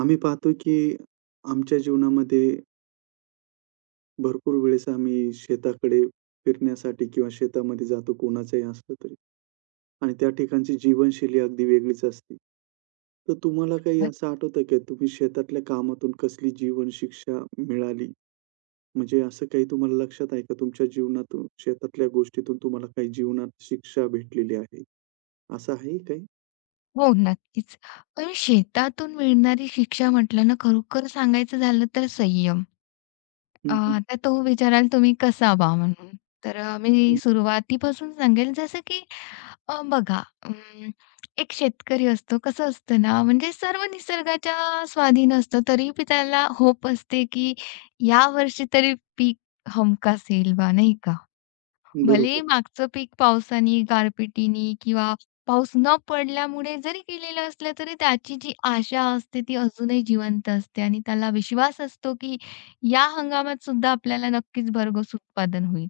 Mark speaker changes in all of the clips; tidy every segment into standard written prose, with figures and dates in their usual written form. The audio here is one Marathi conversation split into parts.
Speaker 1: आम्ही पाहतो की आमच्या जीवनामध्ये भरपूर वेळेस आम्ही शेताकडे फिरण्यासाठी किंवा शेतामध्ये जातो कोणाचंही असलं तरी आणि त्या ठिकाणची जीवनशैली अगदी वेगळीच असते. तर तुम्हाला काही
Speaker 2: नक्क-
Speaker 1: असं आठवतं का तुम्ही शेतातल्या कामातून कसली जीवन शिक्षा मिळाली? म्हणजे असं काही तुम्हाला लक्षात आहे का तुमच्या जीवनातून शेतातल्या गोष्टीतून तुम्हाला काही जीवनात शिक्षा भेटलेली आहे? असं आहे काही?
Speaker 2: हो, नक्कीच. पण शेतातून मिळणारी शिक्षा म्हटलं ना, खरोखर सांगायचं झालं तर संयम.
Speaker 1: हं, हं,
Speaker 2: आता तो विचाराल तुम्ही कसावा म्हणून? तर मी
Speaker 1: हं.
Speaker 2: सुरुवातीपासून सांगेल जसं की बघा एक शेतकरी असतो. कसं असतं ना, म्हणजे सर्व निसर्गाच्या स्वाधीन असतो. तरी बी त्याला होप असते की यावर्षी तरी पीक हमखास येईल बा, नाही का? भलेही
Speaker 1: बरोबर.
Speaker 2: मागचं पीक पावसाने, गारपिटीने किंवा पाऊस न पडल्यामुळे जरी गेलेलं असलं, तरी त्याची जी आशा असते ती अजूनही जिवंत असते आणि त्याला विश्वास असतो, की या हंगामात सुद्धा आपल्याला नक्कीच भरघोस उत्पादन होईल.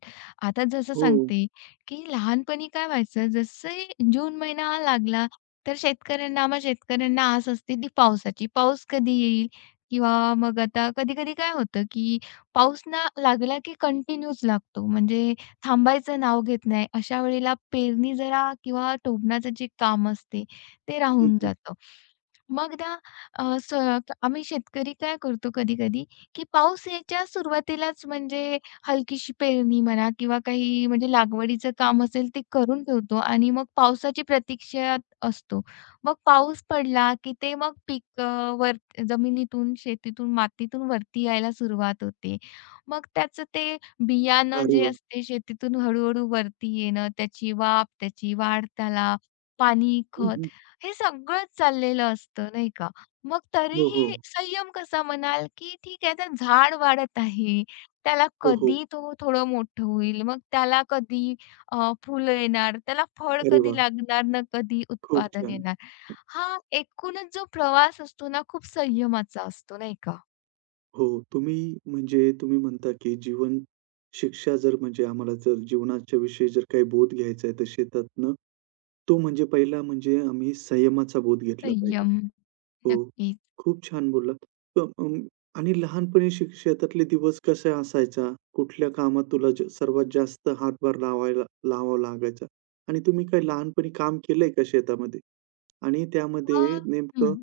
Speaker 2: आता जसं
Speaker 1: हो.
Speaker 2: सांगते, की लहानपणी काय व्हायचं, जसे जून महिना हा लागला, तर शेतकऱ्यांना आम्हा शेतकऱ्यांना आस असते ती पावसाची. पाऊस कधी येईल? किंवा मग आता कधी-कधी काय होतं, की पाऊस ना लागला की कंटिन्यूच लागतो. म्हणजे थांबायचं नाव घेत नाही. अशा वेळेला पेरणी जरा किंवा टोभणाचं जे काम असते, ते
Speaker 1: हं,
Speaker 2: राहून
Speaker 1: हं.
Speaker 2: जातं. मग ना अ, स आम्ही शेतकरी काय करतो कधी-कधी, की पाऊस यायच्या सुरुवातीलाच म्हणजे हलकीशी पेरणी म्हणा किंवा काही म्हणजे लागवडीचं काम असेल ते करून ठेवतो आणि मग पावसाची प्रतीक्षेत असतो. मग पाऊस पडला, की ते मग पीक वर जमिनीतून, शेतीतून, मातीतून वरती यायला सुरुवात होते. मग त्याचं ते बियाणं
Speaker 1: अरे
Speaker 2: जे
Speaker 1: वाह!
Speaker 2: असते शेतीतून हळू वरती येणं, त्याची वाफ, त्याची वाढ त्याला, पाणी,
Speaker 1: हं,
Speaker 2: खत
Speaker 1: हं.
Speaker 2: हे सगळंच चाललेलं असतं, नाही का? मग
Speaker 1: हो, हो.
Speaker 2: तरीही संयम कसा म्हणाल, की ठीक आहे, तर झाड वाढत आहे. त्याला
Speaker 1: हो, हो.
Speaker 2: कधी तो थोडं मोठं होईल, मग त्याला कधी फुलं येणार, त्याला फळ
Speaker 1: अरे
Speaker 2: कधी
Speaker 1: वाह!
Speaker 2: लागणार, ना कधी
Speaker 1: खूप
Speaker 2: उत्पादन
Speaker 1: छान.
Speaker 2: येणार. हा एकूणच जो प्रवास असतो ना, खूप संयमाचा असतो, नाही का?
Speaker 1: हो, तुम्ही म्हणजे तुम्ही म्हणता, की जीवन शिक्षा जर म्हणजे आम्हाला जर जीवनाच्या विषयी जर काही बोध घ्यायचा आहे, तर शेतातनं तो म्हणजे पहिला म्हणजे आम्ही संयमाचा बोध घेतला पाहिजे.
Speaker 2: संयम.
Speaker 1: हो,
Speaker 2: नक्कीच.
Speaker 1: खूप छान बोललात. तर आणि लहानपणी शेतातले दिवस कसा असायचा? कुठल्या कामात तुला सर्वात जास्त हातभार लावायला लावावा लागायचा? आणि तुम्ही काही लहानपणी काम केलंय का शेतामध्ये? आणि त्यामध्ये
Speaker 2: मग हं.
Speaker 1: नेमकं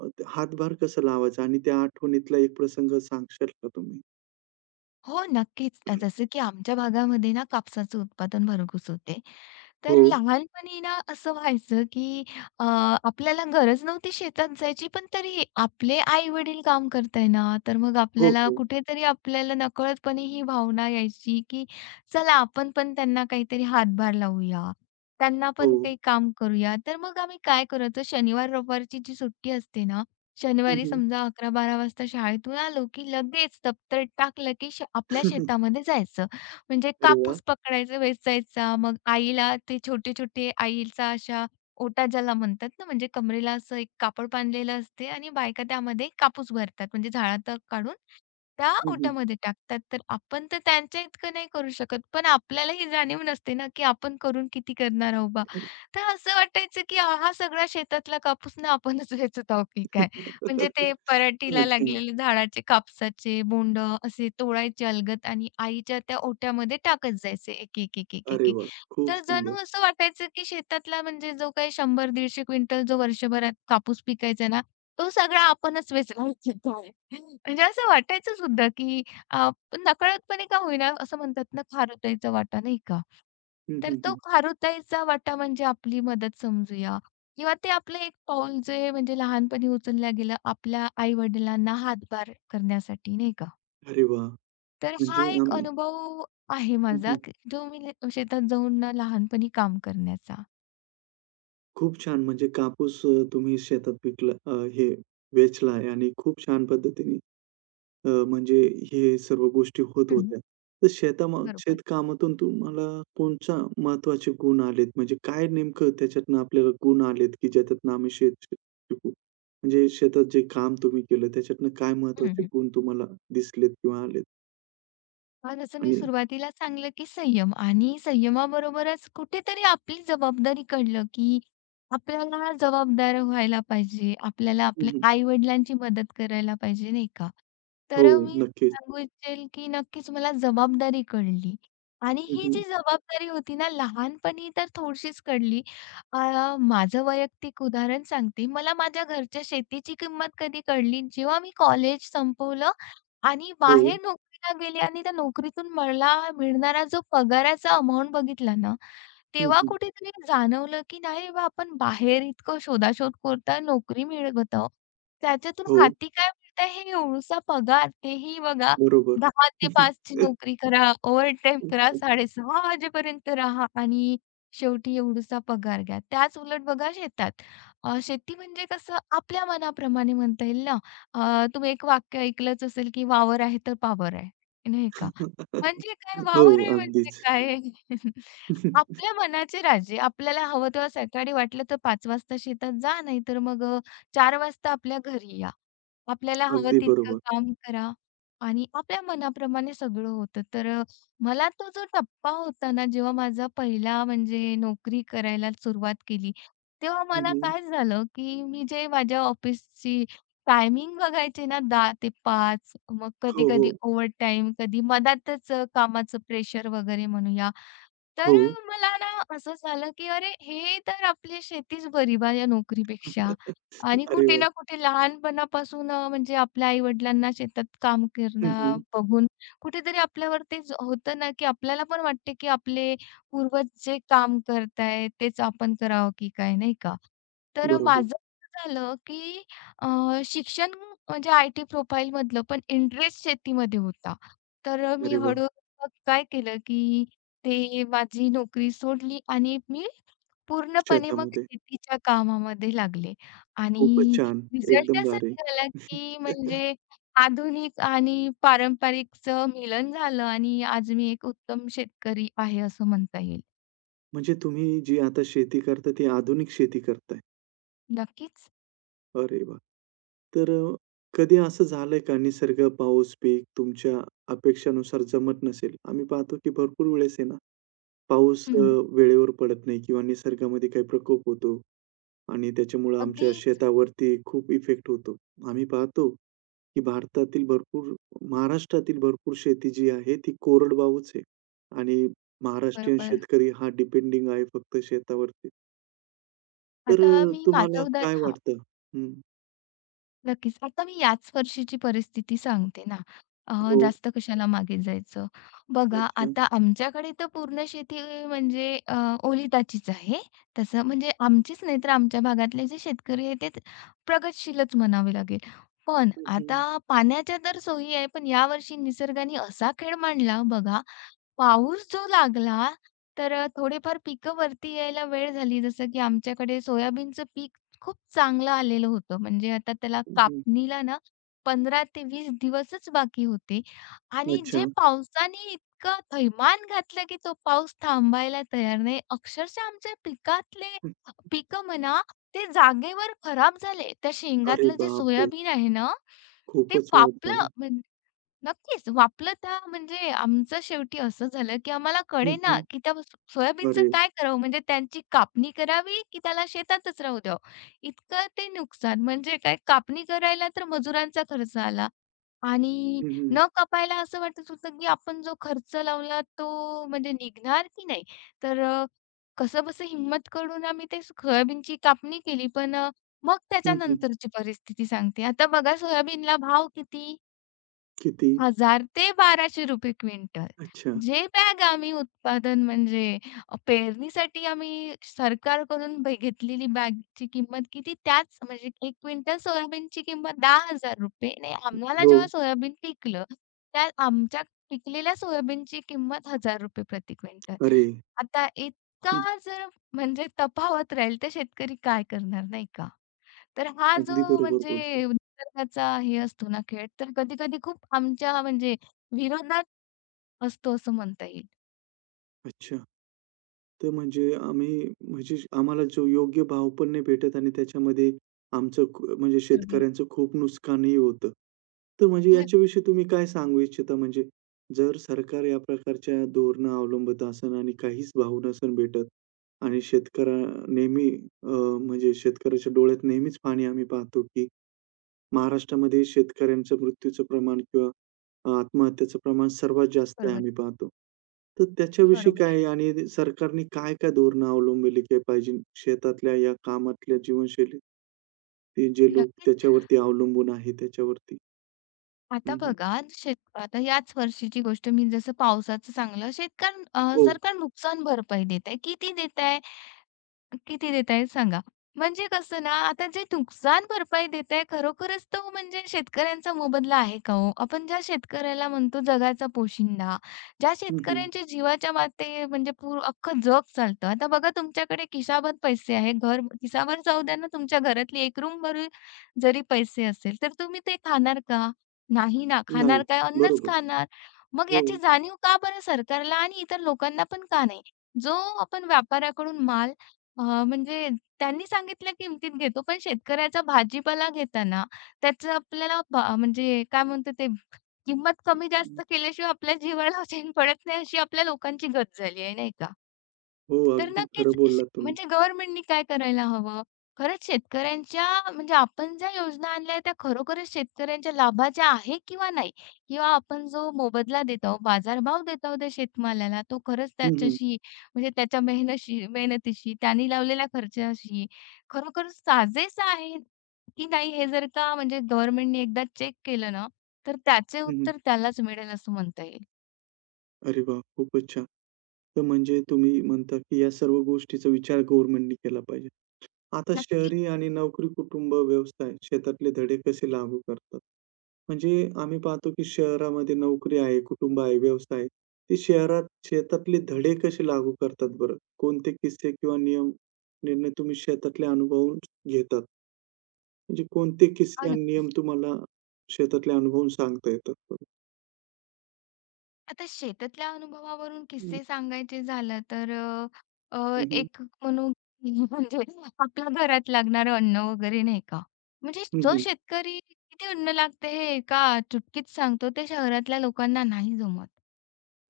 Speaker 1: अ, हातभार कसा लावायचा आणि त्या आठवणीतला एक प्रसंग सांगशाल का तुम्ही?
Speaker 2: हो, नक्कीच. जसं की आमच्या भागामध्ये ना कापसाचं उत्पादन भरघूस होते.
Speaker 1: हो,
Speaker 2: तर लहानपणी ना असं व्हायचं, की अ, आपल्याला गरज नव्हती शेतात जायची, पण तरी आपले आई-वडील काम करताय ना, तर मग
Speaker 1: हो,
Speaker 2: आपल्याला
Speaker 1: हो,
Speaker 2: कुठेतरी आपल्याला नकळतपणे ही भावना यायची, की चला आपण पण त्यांना काहीतरी हातभार लावूया. त्यांना
Speaker 1: हो.
Speaker 2: पण काही काम करूया. तर मग आम्ही काय करायचो शनिवार-रविवारची जी सुट्टी असते ना,
Speaker 1: हं,
Speaker 2: शनिवारी
Speaker 1: हं.
Speaker 2: समजा 11-12 वाजता शाळेतून आलो, की लगेच दप्तर टाकलं, की आपल्या शेतामध्ये जायचं. म्हणजे
Speaker 1: अरे वाह!
Speaker 2: कापूस पकडायचा, वेचायचा. मग आईला ते छोटे-छोटे आईचा अशा ओटा ज्याला म्हणतात ना, म्हणजे कमरेला असं एक कापड बांधलेलं असते आणि बायका त्यामध्ये कापूस भरतात, म्हणजे झाडात काढून त्या
Speaker 1: हं, हं.
Speaker 2: ओटामध्ये टाकतात. तर आपण तर त्यांच्या इतकं नाही करू शकत. पण आपल्याला ही जाणीव नसते ना, की आपण करून किती करणार आहोत बा. तर असं वाटायचं, की हा हा सगळा शेतातला कापूस ना आपणच वेचत आहोत की काय? म्हणजे ते पराटीला
Speaker 1: अच्छा.
Speaker 2: लागलेले झाडाचे कापसाचे बोंडं असे तोडायचे अलगद आणि आईच्या त्या ओट्यामध्ये टाकत जायचे एक, एक, एक, एक,
Speaker 1: अरे
Speaker 2: एक, एक.
Speaker 1: वाह! खूप
Speaker 2: तर
Speaker 1: सुंदर.
Speaker 2: जणू असं वाटायचं, की शेतातला म्हणजे जो काही 100-150 क्विंटल जो वर्षभरात कापूस पिकायचा ना, तो सगळा आपणच वेचला. म्हणजे असं वाटायचं सुद्धा, की अ, नकळतपणे का होईना असं म्हणतात ना, खारुताईचा वाटा नाही का?
Speaker 1: हं,
Speaker 2: तर
Speaker 1: हं,
Speaker 2: तो
Speaker 1: हं.
Speaker 2: खारुताईचा वाटा म्हणजे आपली मदत समजूया किंवा ते आपलं एक पाऊल जे म्हणजे लहानपणी उचलल्या गेलं आपल्या आई-वडिलांना हातभार करण्यासाठी नाही का?
Speaker 1: अरे वाह!
Speaker 2: तर
Speaker 1: म्हणजे
Speaker 2: हा एक
Speaker 1: आम्ही
Speaker 2: अनुभव आहे
Speaker 1: हं,
Speaker 2: माझा,
Speaker 1: हं.
Speaker 2: की जो मी शेतात जाऊन ना लहानपणी काम करण्याचा.
Speaker 1: खूप छान म्हणजे कापूस तुम्ही शेतात पिकला हे वेचला आणि खूप छान पद्धतीने म्हणजे हे सर्व गोष्टी होत
Speaker 2: हं,
Speaker 1: होत्या. तर
Speaker 2: बरोबर.
Speaker 1: शेतकामातून तुम्हाला कोणच्या महत्त्वाचे गुण आलेत? म्हणजे काय नेमकं त्याच्यातनं आपल्याला गुण आलेत, की ज्याच्यातनं आम्ही शेत श शिकू? म्हणजे शेतात जे काम तुम्ही केलं त्याच्यातनं काय
Speaker 2: हं,
Speaker 1: महत्त्वाचे
Speaker 2: हं.
Speaker 1: गुण तुम्हाला दिसलेत किंवा आलेत?
Speaker 2: हां, जसं मी
Speaker 1: आणि
Speaker 2: सुरुवातीला सांगितलं, की संयम आणि संयमाबरोबरच कुठेतरी आपली जबाबदारीकडलं, की आपल्याला जबाबदार व्हायला पाहिजे. आपल्याला
Speaker 1: हं,
Speaker 2: आपल्या
Speaker 1: हं.
Speaker 2: आई-वडिलांची मदत करायला पाहिजे, नाही का?
Speaker 1: हो,
Speaker 2: तर मी
Speaker 1: नक्कीच.
Speaker 2: सांगू इच्छेल, की नक्कीच मला जबाबदारी कळली आणि
Speaker 1: हं,
Speaker 2: ही
Speaker 1: हं.
Speaker 2: जी जबाबदारी होती ना, लहानपणी तर थोडीशीच कळली. अ, माझं वैयक्तिक उदाहरण सांगते. मला माझ्या घरच्या शेतीची किंमत कधी कळली, जेव्हा मी कॉलेज संपवलं आणि
Speaker 1: हो.
Speaker 2: बाहेर नोकरीला गेली आणि त्या नोकरीतून मला मिळणारा जो पगाराचा अमाउंट बघितला ना,
Speaker 1: हं,
Speaker 2: तेव्हा
Speaker 1: हं.
Speaker 2: कुठेतरी जाणवलं, की नाही बा आपण बाहेर इतकं शोधाशोध करतोय, नोकरी मिळवत आहोत. त्याच्यातून
Speaker 1: हो.
Speaker 2: हाती काय मिळतंय हे एवढूसा पगार, तेही बघा
Speaker 1: बरोबर.
Speaker 2: 10 ते 5 ची नोकरी करा, ओव्हरटाईम करा, 6:30 वाजेपर्यंत राहा आणि शेवटी एवढूसा पगार घ्या. त्याच उलट बघा शेतात, शेती म्हणजे कसं आपल्या मनाप्रमाणे म्हणता येईल ना. तुम्ही एक वाक्य ऐकलंच असेल, की "वावर आहे तर पावर आहे." नाही का? म्हणजे काय
Speaker 1: हो,
Speaker 2: वावर आहे म्हणजे
Speaker 1: अगदीच.
Speaker 2: काय? आपल्या मनाचे राजे. आपल्याला हवं तेव्हा सकाळी वाटलं तर 5 वाजता शेतात जा, नाहीतर मग 4 वाजता आपल्या घरी या. आपल्याला हवं
Speaker 1: अगदी
Speaker 2: तितकं
Speaker 1: बरोबर.
Speaker 2: काम करा आणि आपल्या मनाप्रमाणे सगळं होतं. तर मला तो जो टप्पा होता ना, जेव्हा माझा पहिला म्हणजे नोकरी करायला सुरुवात केली, तेव्हा
Speaker 1: हं,
Speaker 2: मला
Speaker 1: हं.
Speaker 2: काय झालं, की मी जे माझ्या ऑफिसची टायमिंग बघायचे ना 10 ते 5 मग
Speaker 1: हो, हो.
Speaker 2: कधी-कधी ओव्हरटाईम, कधी मधातच कामाचं प्रेशर वगैरे म्हणूया. तर
Speaker 1: हो.
Speaker 2: मला ना असं झालं, की अरे हे तर आपली शेतीच बरी बा या नोकरीपेक्षा. आणि
Speaker 1: अरे
Speaker 2: कुठे
Speaker 1: वाह!
Speaker 2: ना कुठे लहानपणापासून म्हणजे आपल्या आई-वडिलांना शेतात काम
Speaker 1: हं,
Speaker 2: करणं
Speaker 1: हं.
Speaker 2: बघून कुठेतरी आपल्यावर तेच होतं ना, की आपल्याला पण वाटते, की आपले पूर्वज जे काम करतायत तेच आपण करावं की काय, नाही का? तर
Speaker 1: बरोबर.
Speaker 2: माझं असं झालं, की अ, शिक्षण म्हणजे आय-टी प्रोफाईलमधलं पण इंटरेस्ट शेतीमध्ये होता. तर मी
Speaker 1: अरे वाह!
Speaker 2: हळू मग काय केलं, की ते माझी नोकरी सोडली आणि मी पूर्णपणे मग
Speaker 1: शेतामध्ये.
Speaker 2: शेतीच्या कामामध्ये लागले
Speaker 1: खूपच
Speaker 2: आणि
Speaker 1: छान.
Speaker 2: रिझल्ट
Speaker 1: एकदम
Speaker 2: असा
Speaker 1: भारी.
Speaker 2: निघाला, की म्हणजे आधुनिक आणि पारंपरिकचं मिलन झालं आणि आज मी एक उत्तम शेतकरी आहे असं म्हणता येईल.
Speaker 1: म्हणजे तुम्ही जी आता शेती करता ती आधुनिक शेती करताय.
Speaker 2: नक्कीच.
Speaker 1: अरे वाह! तर कधी असं झालंय का निसर्ग, पाऊस, पीक तुमच्या अपेक्षानुसार जमत नसेल? आम्ही पाहतो की भरपूर वेळेस आहे ना पाऊस
Speaker 2: हं.
Speaker 1: वेळेवर पडत नाही किंवा निसर्गामध्ये काही प्रकोप होतो आणि त्याच्यामुळं आमच्या
Speaker 2: अगदीच.
Speaker 1: शेतावरती खूप इफेक्ट होतो. आम्ही पाहतो, की भारतातील भरपूर महाराष्ट्रातील भरपूर शेती जी आहे ती कोरडवाहूच आहे आणि महाराष्ट्रीयन
Speaker 2: बरोबर.
Speaker 1: शेतकरी हा डिपेंडिंग आहे फक्त शेतावरती. तर
Speaker 2: आता मी
Speaker 1: तुम्हाला
Speaker 2: माझं
Speaker 1: काय
Speaker 2: उदाहरण
Speaker 1: वाटतं? हं.
Speaker 2: नक्कीच. आता मी याच वर्षीची परिस्थिती सांगते ना. अ,
Speaker 1: हो.
Speaker 2: जास्त कशाला मागे जायचं. बघा
Speaker 1: अच्छा.
Speaker 2: आता आमच्याकडे तर पूर्ण शेती म्हणजे ओलिताचीच आहे. तसं म्हणजे आमचीच नाही तर आमच्या भागातले जे शेतकरी आहेत ते प्रगतशीलच म्हणावे लागेल. पण
Speaker 1: हं,
Speaker 2: आता
Speaker 1: हं.
Speaker 2: पाण्याच्या तर सोयी आहे, पण यावर्षी निसर्गाने असा खेळ मांडला बघा, पाऊस जो लागला तर थोडेफार पिकं वरती यायला वेळ झाली. जसं की आमच्याकडे सोयाबीनचं पीक खूप चांगलं आलेलं होतं. म्हणजे आता त्याला
Speaker 1: हं, हं.
Speaker 2: कापणीला ना 15 ते 20 दिवसच बाकी होते आणि
Speaker 1: अच्छा.
Speaker 2: जे पावसाने इतकं थैमान घातलं, की तो पाऊस थांबायला तयार नाही. अक्षरशः आमच्या पिकातले
Speaker 1: हं.
Speaker 2: पिकं म्हणा, ते जागेवर खराब झाले. त्या
Speaker 1: अरे
Speaker 2: शेंगातलं जे
Speaker 1: बापरे!
Speaker 2: सोयाबीन आहे ना, ते
Speaker 1: खूपच वाईट झालं.
Speaker 2: पापलं नक्कीच. वापलं तर म्हणजे आमचं शेवटी असं झालं, की आम्हाला
Speaker 1: हं,
Speaker 2: कळेना,
Speaker 1: हं.
Speaker 2: की त्या सोयाबीनचं
Speaker 1: अरे!
Speaker 2: काय करावं? म्हणजे त्यांची कापणी करावी, की त्याला शेतातच राहू द्यावं? इतकं ते नुकसान. म्हणजे काय कापणी करायला तर मजुरांचा खर्च आला आणि
Speaker 1: हं, हं.
Speaker 2: न कापायला असं वाटत होतं, की आपण जो खर्च लावला तो म्हणजे निघणार की नाही? तर कसंबसं हिम्मत करून आम्ही ते सोयाबीनची कापणी केली. पण मग
Speaker 1: हं, हं.
Speaker 2: त्याच्यानंतरची परिस्थिती सांगते. आता बघा सोयाबीनला भाव किती?
Speaker 1: किती?
Speaker 2: हजार ते ₹1200 क्विंटल.
Speaker 1: अच्छा.
Speaker 2: जे बॅग आम्ही उत्पादन म्हणजे पेरणीसाठी आम्ही सरकारकडून घेतलेली बॅगची किंमत किती? त्याच म्हणजे 1 क्विंटल सोयाबीनची किंमत ₹10,000 आणि आम्हाला
Speaker 1: हो.
Speaker 2: जेव्हा सोयाबीन पिकलं, त्या आमच्या पिकलेल्या सोयाबीनची किंमत ₹1,000 प्रति क्विंटल.
Speaker 1: अरे!
Speaker 2: आता
Speaker 1: हं.
Speaker 2: इतका जर म्हणजे तफावत राहील, तर शेतकरी काय करणार नाही तर हा जो
Speaker 1: अगदी बरोबर
Speaker 2: म्हणजे
Speaker 1: बोलतो.
Speaker 2: निसर्गाचा हे असतो ना खेळ, तर कधी-कधी खूप आमच्या म्हणजे विरोधात असतो असं म्हणता येईल
Speaker 1: अच्छा. तर म्हणजे आम्ही म्हणजे आम्हाला जो योग्य भाव पण नाही भेटत आणि त्याच्यामध्ये आमचं म्हणजे
Speaker 2: सर्व.
Speaker 1: शेतकऱ्यांचं खूप नुकसानही होतं. तर म्हणजे
Speaker 2: नक्की
Speaker 1: याच्याविषयी तुम्ही काय सांगू इच्छिता? म्हणजे जर सरकार या प्रकारच्या धोरणं अवलंबत असेल आणि काहीच भाव नसेल भेटत आणि शेतकऱ्या नेहमी अ, म्हणजे शेतकऱ्याच्या डोळ्यात नेहमीच पाणी आम्ही पाहतो की महाराष्ट्रामध्ये शेतकऱ्यांचं मृत्यूचं प्रमाण किंवा आत्महत्याचं प्रमाण सर्वात जास्त आहे
Speaker 2: बरोबर,
Speaker 1: आम्ही पाहतो. तर त्याच्याविषयी
Speaker 2: बरोबर.
Speaker 1: काय आहे आणि सरकारने काय-काय धोरणं अवलंबली काय पाहिजे शेतातल्या या कामातल्या जीवनशैलीत ते जे लोक
Speaker 2: नक्कीच.
Speaker 1: त्याच्यावरती अवलंबून आहे त्याच्यावरती?
Speaker 2: आता
Speaker 1: हं, हं.
Speaker 2: बघा शेत आता याच वर्षीची गोष्ट मी जसं पावसाचं सांगलं, शेतकऱ्यां
Speaker 1: हो.
Speaker 2: सरकार नुकसान भरपाई देत आहे. किती देत आहे? किती देतायत सांगा. म्हणजे कसं ना, आता जे नुकसान भरपाई देताय खरोखरच तो म्हणजे शेतकऱ्यांचा मोबदला आहे का हो? आपण ज्या शेतकऱ्याला म्हणतो जगाचा पोशिंदा, ज्या
Speaker 1: हं, हं.
Speaker 2: शेतकऱ्यांच्या जीवाच्या माते म्हणजे पूर अख्खं जग चालतं. आता बघा तुमच्याकडे खिशाभर पैसे आहे, घर खिसाभर जाऊ द्या ना तुमच्या घरातली एक रूमभर जरी पैसे असेल, तर तुम्ही ते खाणार का? नाही ना.
Speaker 1: नाही.
Speaker 2: खाणार काय? अन्नच
Speaker 1: बरोबर.
Speaker 2: खाणार. मग
Speaker 1: हो.
Speaker 2: याची जाणीव का बरं सरकारला आणि इतर लोकांना पण का नाही? जो आपण व्यापाऱ्याकडून माल म्हणजे त्यांनी सांगितल्या किमतीत घेतो, पण शेतकऱ्याचा भाजीपाला घेताना त्याचं आपल्याला म्हणजे काय म्हणतो ते किंमत कमी
Speaker 1: हं.
Speaker 2: जास्त केल्याशिवाय आपल्या जीवाला चैन पडत नाही, अशी आपल्या लोकांची गत झाली आहे, नाही का?
Speaker 1: हो,
Speaker 2: तर
Speaker 1: अगदी
Speaker 2: नक्कीच
Speaker 1: खरं बोललात तुम्ही.
Speaker 2: म्हणजे गव्हर्नमेंटनी काय करायला हवं? खरंच शेतकऱ्यांच्या म्हणजे आपण ज्या योजना आणल्या त्या खरोखरच शेतकऱ्यांच्या लाभाच्या आहे किंवा नाही? किंवा आपण जो मोबदला देत बाजारभाव देत त्या शेतमालाला, तो खरंच
Speaker 1: हं, हं.
Speaker 2: त्याच्याशी म्हणजे त्याच्या मेहनतीशी, त्याने लावलेल्या खर्चाशी खरोखर साजेसा आहे की नाही हे जर का म्हणजे गव्हर्नमेंटने एकदा चेक केलं ना, तर त्याचे
Speaker 1: हं, हं.
Speaker 2: उत्तर त्यालाच मिळेल असं म्हणता येईल.
Speaker 1: अरे वाह! खूपच छान. तर म्हणजे तुम्ही म्हणता की या सर्व गोष्टीचा विचार गव्हर्नमेंटनी केला पाहिजे. आता
Speaker 2: नक्की
Speaker 1: शहरी आणि नोकरी, कुटुंब, व्यवसाय क्षेत्रातले धडे कसे लागू करतात? म्हणजे आम्ही पाहतो की शहरामध्ये नोकरी आहे, कुटुंब आहे, व्यवसाय आहे. ते शहरात शेतातले धडे कसे लागू करतात बरं? कोणते किस्से किंवा नियम निर्णय तुम्ही शेतातले अनुभवून घेतात? म्हणजे कोणते किस्से
Speaker 2: हां,
Speaker 1: आणि नियम
Speaker 2: नक्कीच.
Speaker 1: तुम्हाला शेतातले अनुभवून सांगता येतात बरं?
Speaker 2: आता शेतातल्या अनुभवावरून किस्से सांगायचे झालं तर अ, अ,
Speaker 1: हं, हं,
Speaker 2: एक म्हणू म्हणजे आपल्या घरात लागणारं अन्न वगैरे नाही का? म्हणजे
Speaker 1: हं,
Speaker 2: जो
Speaker 1: हं.
Speaker 2: शेतकरी किती अन्न लागते हे एका चुटकीत सांगतो ते शहरातल्या लोकांना नाही जमत.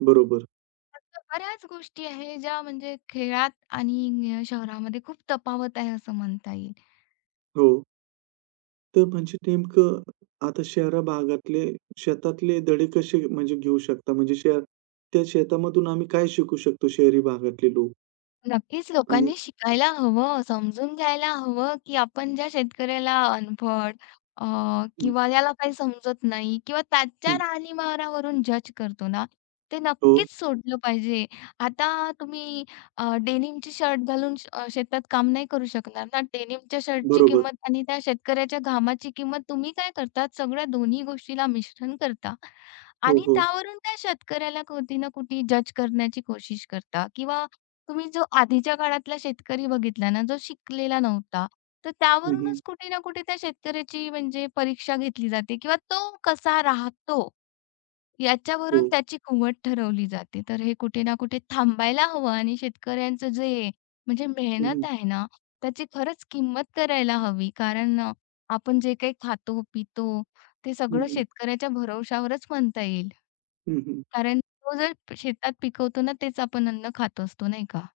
Speaker 1: बरोबर.
Speaker 2: असं बऱ्याच गोष्टी आहे ज्या म्हणजे खेळात आणि शहरामध्ये खूप तफावत आहे असं म्हणता येईल.
Speaker 1: हो. तर म्हणजे नेमकं आता शहरा भागातले शेतातले धडे कसे म्हणजे घेऊ शकता? म्हणजे त्या शेतामधून आम्ही काय शिकू शकतो शहरी भागातले लोक?
Speaker 2: नक्कीच
Speaker 1: आणि
Speaker 2: लोकांनी शिकायला हवं, समजून घ्यायला हवं, की आपण ज्या शेतकऱ्याला अनपढ अ,
Speaker 1: हं,
Speaker 2: किंवा याला काही समजत नाही किंवा त्याच्या
Speaker 1: हं.
Speaker 2: राहणीमानावरून जज करतो ना, ते
Speaker 1: हो,
Speaker 2: नक्कीच सोडलं पाहिजे. आता तुम्ही डेनिमची शर्ट घालून शेतात काम नाही करू शकणार ना. डेनिमच्या शर्टची
Speaker 1: बरोबर.
Speaker 2: किंमत आणि त्या शेतकऱ्याच्या घामाची किंमत तुम्ही काय करतात सगळ्या दोन्ही गोष्टीला मिश्रण करता
Speaker 1: हो,
Speaker 2: आणि
Speaker 1: हो.
Speaker 2: त्यावरून त्या शेतकऱ्याला कुठे ना कुठे जज करण्याची कोशिश करता किंवा तुम्ही जो आधीच्या काळातला शेतकरी बघितला ना, जो शिकलेला नव्हता, तर
Speaker 1: हं, हं.
Speaker 2: त्यावरूनच कुठे ना कुठे त्या शेतकऱ्याची म्हणजे परीक्षा घेतली जाते किंवा तो कसा राहतो याच्यावरून
Speaker 1: हो.
Speaker 2: त्याची कुवत ठरवली जाते. तर हे कुठे ना कुठे थांबायला हवं आणि शेतकऱ्यांचं जे म्हणजे
Speaker 1: हं, हं.
Speaker 2: मेहनत आहे ना, त्याची खरंच किंमत करायला हवी. कारण आपण जे काही खातो-पितो ते
Speaker 1: हं,
Speaker 2: सगळं
Speaker 1: हं.
Speaker 2: शेतकऱ्याच्या भरवशावरच म्हणता येईल.
Speaker 1: हं, हं.
Speaker 2: कारण तो जर शेतात पिकवतो ना, तेच आपण अन्न खात असतो, नाही का?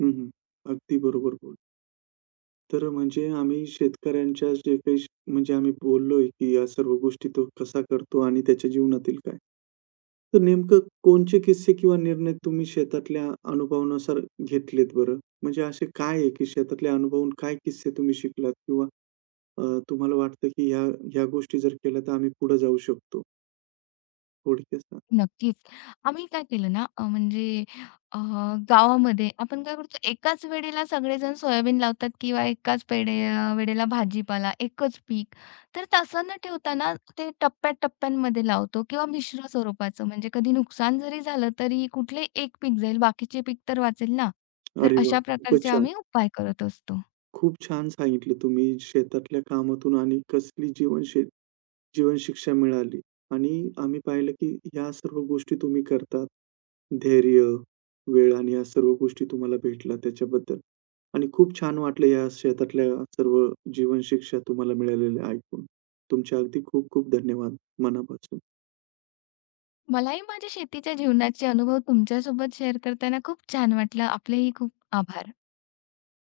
Speaker 1: हं, हं. अगदी बरोबर बोल तर म्हणजे आम्ही शेतकऱ्यांच्या जे काही म्हणजे आम्ही बोललोय, की या सर्व गोष्टी तो कसा करतो आणि त्याच्या जीवनातील काय? तर नेमकं कोणचे किस्से किंवा निर्णय तुम्ही शेतातल्या अनुभवानुसार घेतलेत बरं? म्हणजे असे काय आहे, की शेतातले अनुभवून काय किस्से तुम्ही शिकलात किंवा तुम्हाला वाटतं, की ह्या ह्या गोष्टी जर केल्या तर आम्ही पुढे जाऊ शकतो? थोडक्यात सांगा.
Speaker 2: नक्कीच. आम्ही काय केलं ना अ, गावामध्ये आपण काय करतो एकाच वेळेला सगळेजण सोयाबीन लावतात किंवा एकाच पेडे वेळेला भाजीपाला, एकच पीक. तर तसं न ठेवता ना ते टप्प्या-टप्प्यांमध्ये लावतो किंवा मिश्र स्वरूपाचं म्हणजे कधी नुकसान जरी झालं तरी कुठले एक पीक जाईल, बाकीचे पीक तर वाचेल ना. तर
Speaker 1: अरे वाह!
Speaker 2: अशा
Speaker 1: खूपच
Speaker 2: प्रकारचे
Speaker 1: छान.
Speaker 2: आम्ही उपाय करत असतो.
Speaker 1: खूप छान सांगितलं तुम्ही शेतातल्या कामातून आणि कसली जीवनशैली जीवन शिक्षा मिळाली आणि आम्ही पाहिलं की ह्या सर्व गोष्टी तुम्ही करतात. धैर्य, वेळ आणि या सर्व गोष्टी तुम्हाला भेटल्या त्याच्याबद्दल आणि खूप छान वाटलं या क्षेत्रातल्या सर्व जीवन शिक्षा तुम्हाला मिळालेल्या ऐकून. तुमचे अगदी खूप खूप धन्यवाद मनापासून.
Speaker 2: मलाही माझ्या शेतीच्या जीवनाचे अनुभव तुमच्यासोबत शेअर करताना खूप छान वाटलं. आपलेही खूप आभार.